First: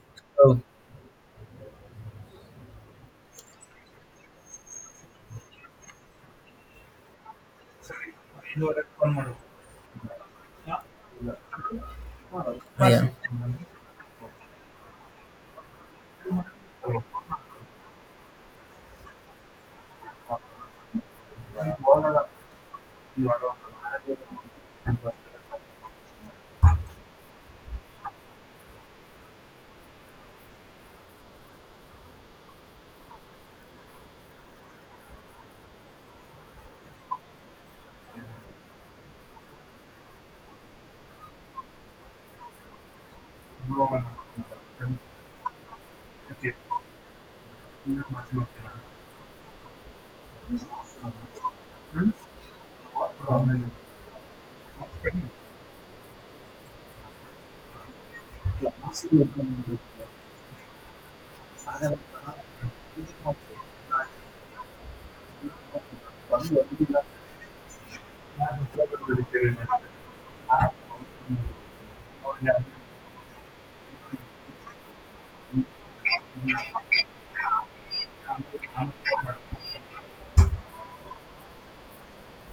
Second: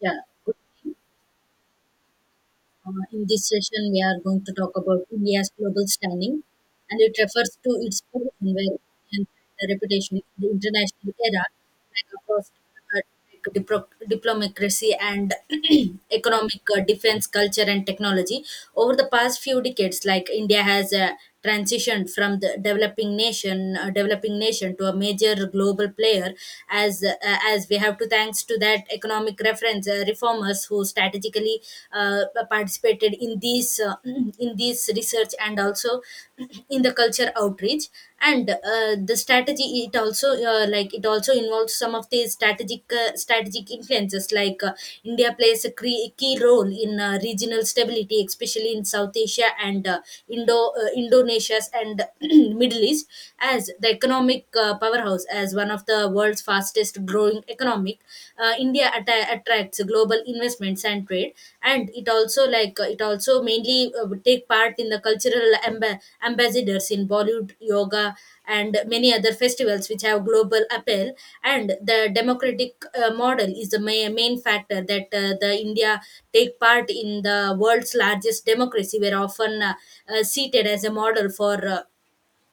Yeah. Good. So In this session, we are going to talk about India's global standing, and it refers to its position where and, the reputation in the international era, like across yeah, like diplomacy and economic, defense, culture, and technology. Over the past few decades, like India has transitioned from the developing nation to a major global player as uh, as we have to, thanks to that economic reference reformers who strategically uh, participated in these in these research and also in the culture outreach and the strategy. It also, like it also involves some of the strategic strategic influences, like India plays a key role in regional stability, especially in South Asia and Indonesia and Middle East. As the economic powerhouse, as one of the world's fastest growing economic. India attracts global investments and trade, and it also, it also mainly would take part in the cultural ambassadors in Bollywood, yoga, and many other festivals which have global appeal. And the democratic model is the main factor that the India take part in the world's largest democracy, were often seated as a model for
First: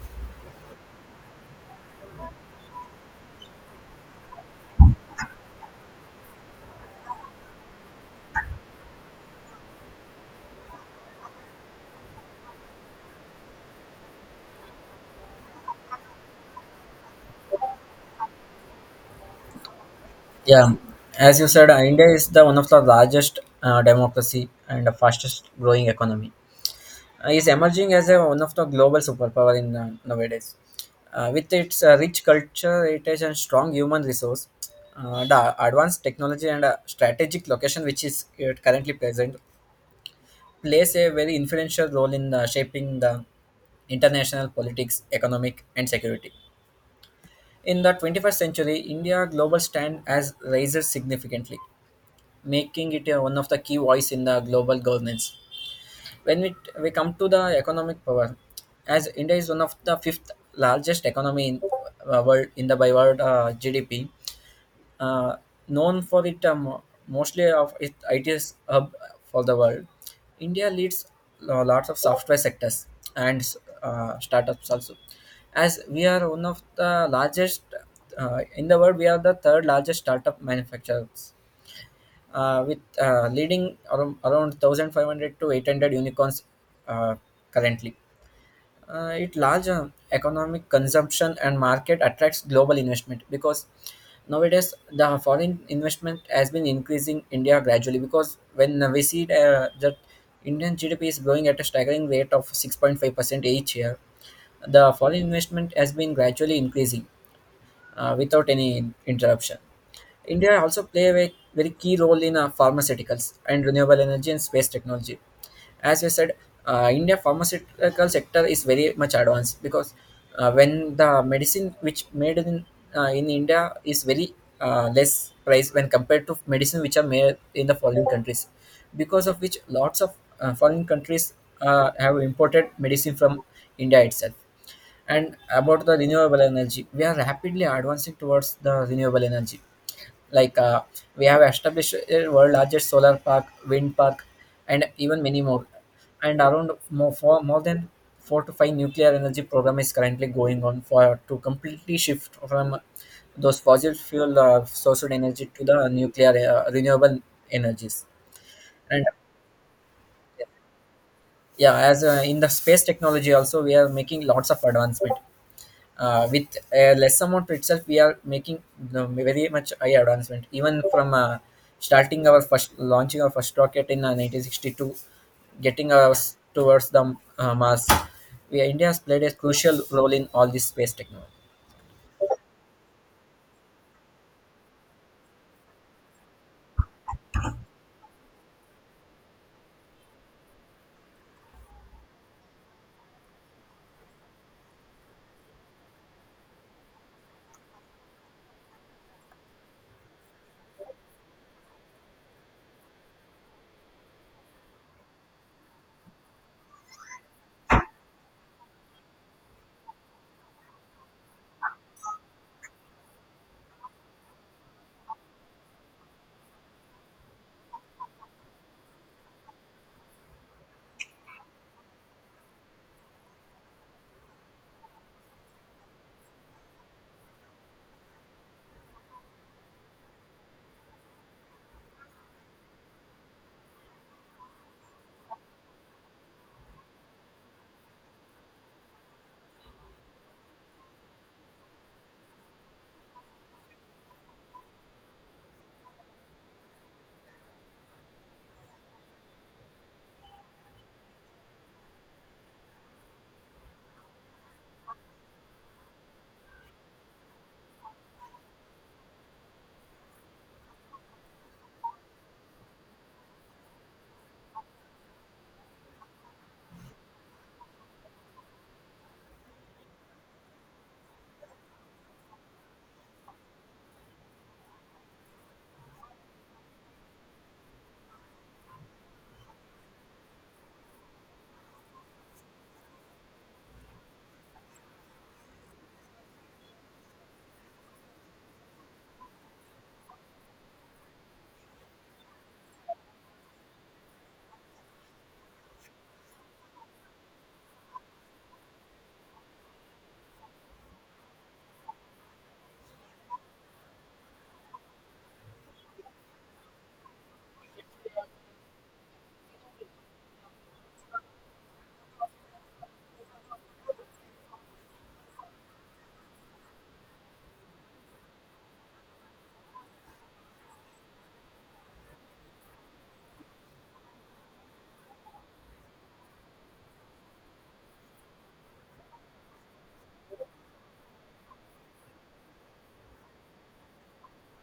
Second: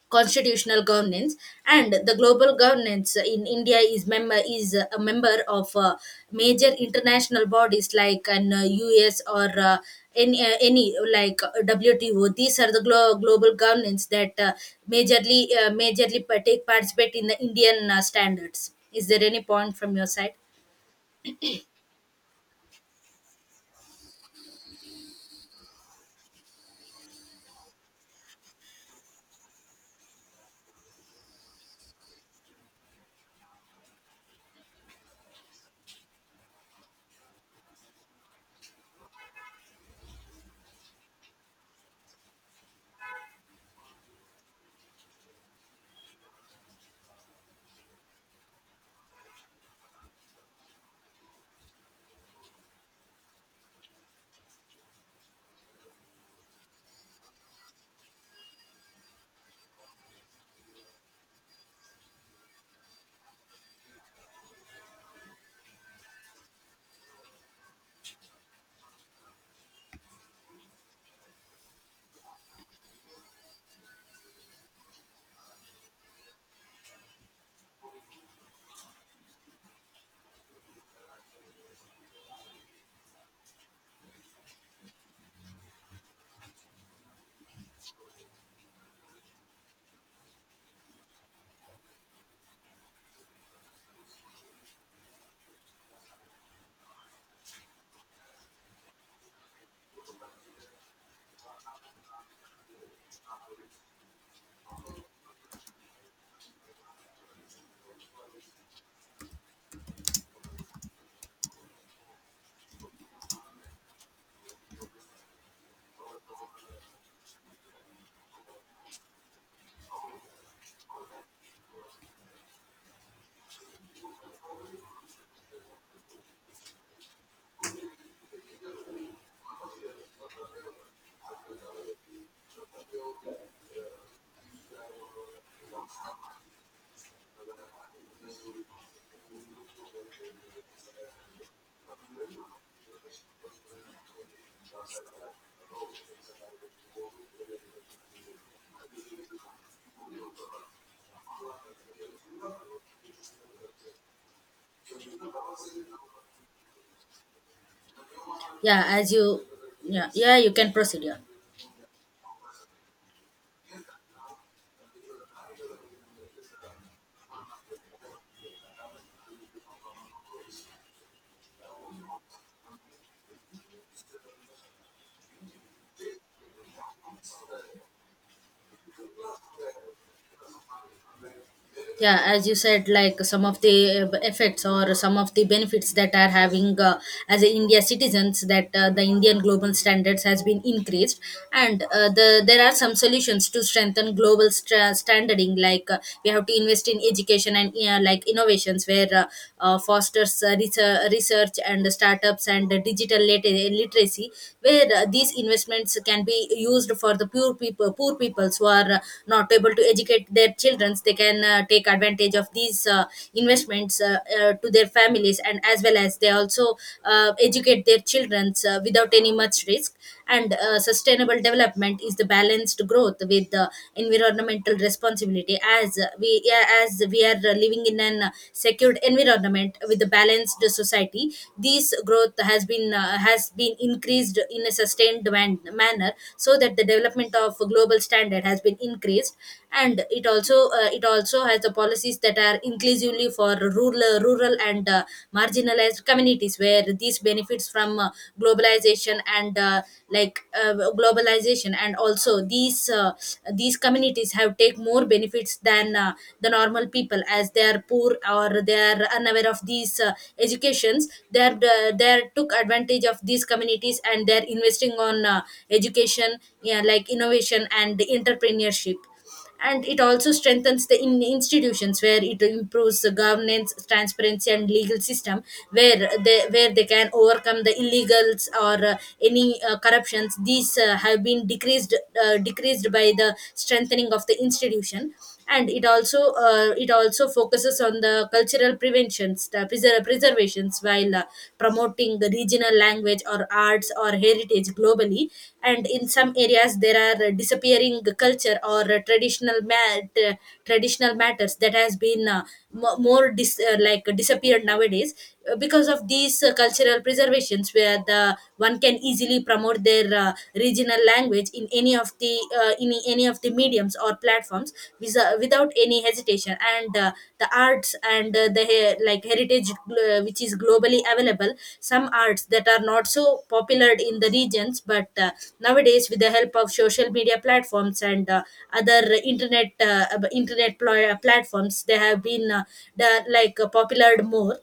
constitutional governance. And the global governance in India is member is a member of major international bodies like an US or any, like, WTO. These are the global governance that majorly take participate in the Indian standards. Is there any point from your side? yeah. As you said, India is the one of the largest democracy and the fastest growing economy. Is emerging as one of the global superpower in nowadays. With its rich culture, heritage, and strong human resource, the advanced technology and strategic location which is currently present plays a very influential role in shaping the international politics, economic, and security. In the 21st century, India's global stand has risen significantly, making it one of the key voice in the global governance. When we come to the economic power, as India is one of the fifth largest economy in world in the by world GDP, uh, known for it mostly of it, it is hub for the world. India leads lots of software sectors and startups also. As we are one of the largest in the world, we are the third largest startup manufacturers with leading around 1,500 to 800 unicorns uh, currently. It larger economic consumption and market attracts global investment because nowadays the foreign investment has been increasing India gradually because when we see that Indian GDP is growing at a staggering rate of 6.5% each year, the foreign investment has been gradually increasing without any interruption. India also play a very key role in pharmaceuticals and renewable energy and space technology. As we said, India pharmaceutical sector is very much advanced because when the medicine which made in India is very less price when compared to medicine which are made in the foreign countries, because of which lots of foreign countries have imported medicine from India itself, and about the renewable energy, we are rapidly advancing towards the renewable energy. Like uh, we have established a world largest solar park, wind park, and even many more. And around more for more than four to five nuclear energy program is currently going on for to completely shift from those fossil fuel sourced energy to the nuclear renewable energies. Yeah, And as you, yeah, yeah, you can proceed, yeah. yeah, as in the space technology also, we are making lots of advancement with a less amount itself we are making you very much high advancement even from starting our first launching our first rocket in 1962, getting us towards the Mars. We, India has played a crucial role in all this space technology. Yeah, as you said, like some of the effects or some of the benefits that are having as a India citizens, that the Indian global standards has been increased. And there are some solutions to strengthen global stra standarding, like we have to invest in education and, like, innovations where fosters research and startups and digital literacy, where these investments can be used for the poor peoples who are not able to educate their children. They can take advantage of these investments, to their families, and as well as they also educate their children without any much risk. And sustainable development is the balanced growth with environmental responsibility. As as we are living in an secured environment with a balanced society, this growth has been has been increased in a sustained manner, so that the development of global standard has been increased. And it also, it also has the policies that are inclusively for rural and marginalized communities, where these benefits from globalization and, like uh, globalization, and also these communities have take more benefits than the normal people, as they are poor or they are unaware of these educations. They are, they are took advantage of these communities, and they're investing on education, yeah, like innovation and entrepreneurship. And it also strengthens the institutions, where it improves the governance transparency and legal system, where they can overcome the illegals or any corruptions. These have been decreased, decreased by the strengthening of the institution. And it also, it also focuses on the cultural preventions, the preservations, while promoting the regional language or arts or heritage globally. And in some areas there are disappearing culture or traditional traditional matters that has been like disappeared nowadays, because of these cultural preservations, where the one can easily promote their regional language in any of the in any of the mediums or platforms, without any hesitation. And the arts and, like, heritage which is globally available. Some arts that are not so popular in the regions, but nowadays with the help of social media platforms and other internet internet platforms, they have been, the, like popular more.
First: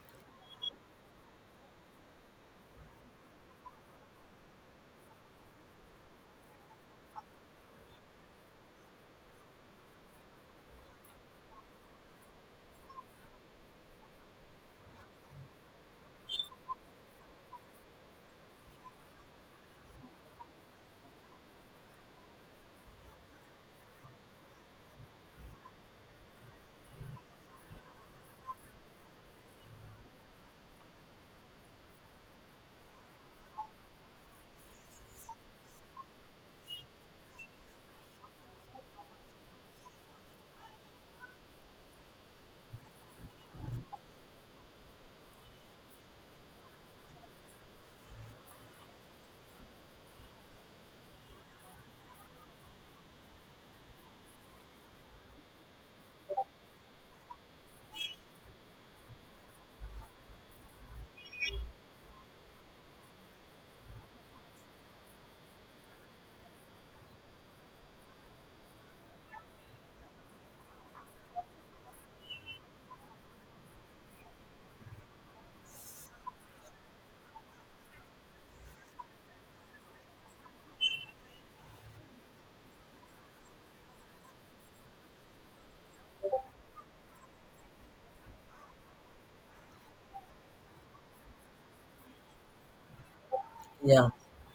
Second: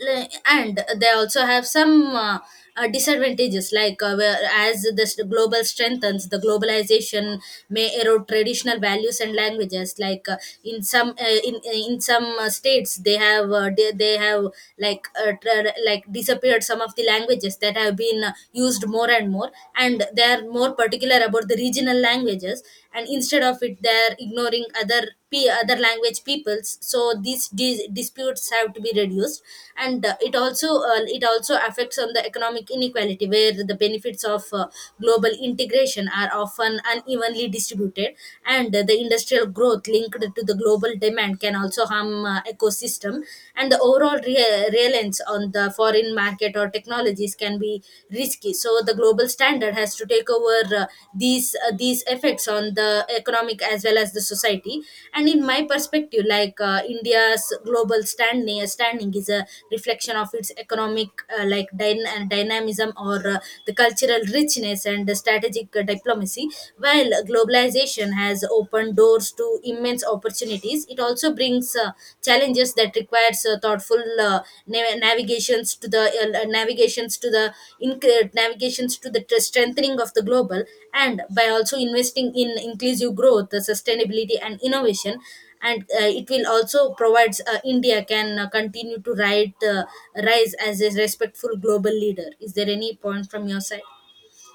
And they also have some disadvantages, like, where as this global strengthens, the globalization may erode traditional values and languages. Like, in some states they have, they have, like, disappeared some of the languages that have been used more and more, and they are more particular about the regional languages, and instead of it they're ignoring other other language peoples. So these disputes have to be reduced. And it also, it also affects on the economic inequality, where the benefits of global integration are often unevenly distributed. And the industrial growth linked to the global demand can also harm ecosystem, and the overall reliance on the foreign market or technology technologies can be risky. So the global standard has to take over these effects on the economic as well as the society. And in my perspective, like, India's global standing is a reflection of its economic dynamism or, the cultural richness and the strategic diplomacy. While globalization has opened doors to immense opportunities, it also brings challenges that requires thoughtful nav- navigations to the incre- navigations to the strengthening of the global. And by also investing in inclusive growth, sustainability and innovation, and it will also provides, India can rise as a respectful global leader. Is there any point from your side? Yeah,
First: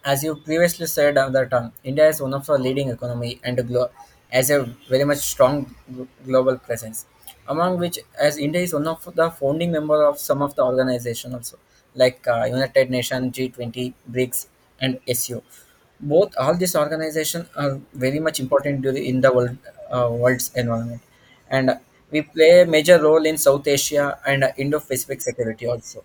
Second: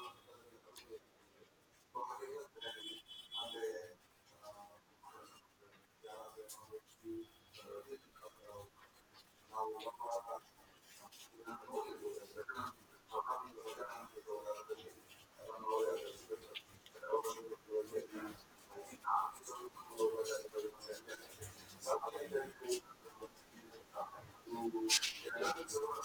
as you previously said, that India is one of the leading economy and a has a very much strong global presence. Among which, as India is one of the founding member of some of the organization also, like United Nations, G20, BRICS, and SU. Both all these organization are very much important during in the world world's environment, and we play a major role in South Asia and Indo-Pacific security also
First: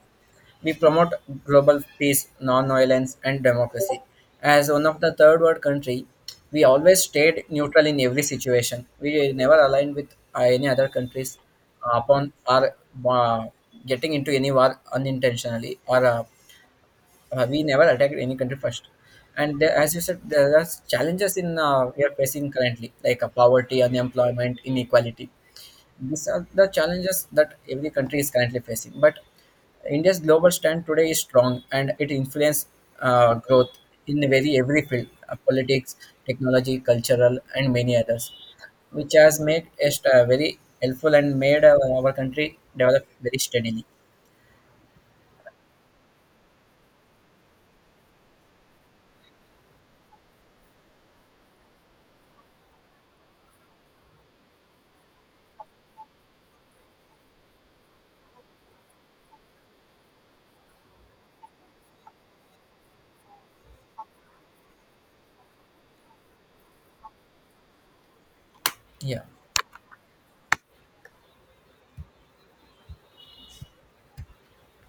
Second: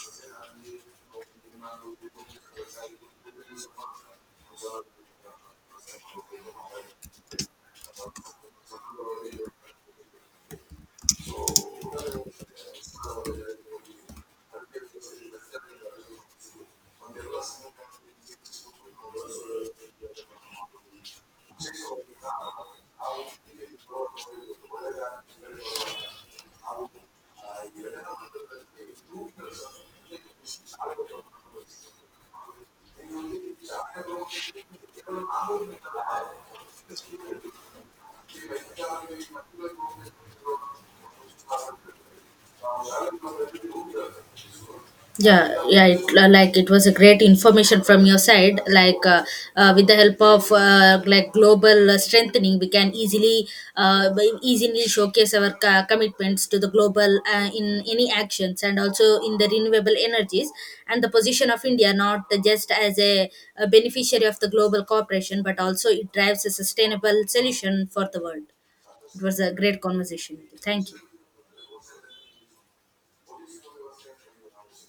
we promote global peace, non-violence, and democracy. As one of the third world country, we always stayed neutral in every situation. We never aligned with any other countries upon our uh, getting into any war unintentionally, or we never attacked any country first. And there, as you said, there are challenges in we are facing currently, like poverty, unemployment, inequality. These are the challenges that every country is currently facing. But India's global stand today is strong and it influences growth in very every field politics, technology, cultural, and many others, which has made us very helpful and made our country develop very steadily. Yeah, yeah. It, like, it was a great information from your side. Like, with the help of like global strengthening, we can easily, we easily showcase our commitments to the global, in any actions, and also in the renewable energies, and the position of India, not just as a beneficiary of the global cooperation, but also it drives a sustainable solution for the world. It Yeah. was a great conversation with you. Thank you.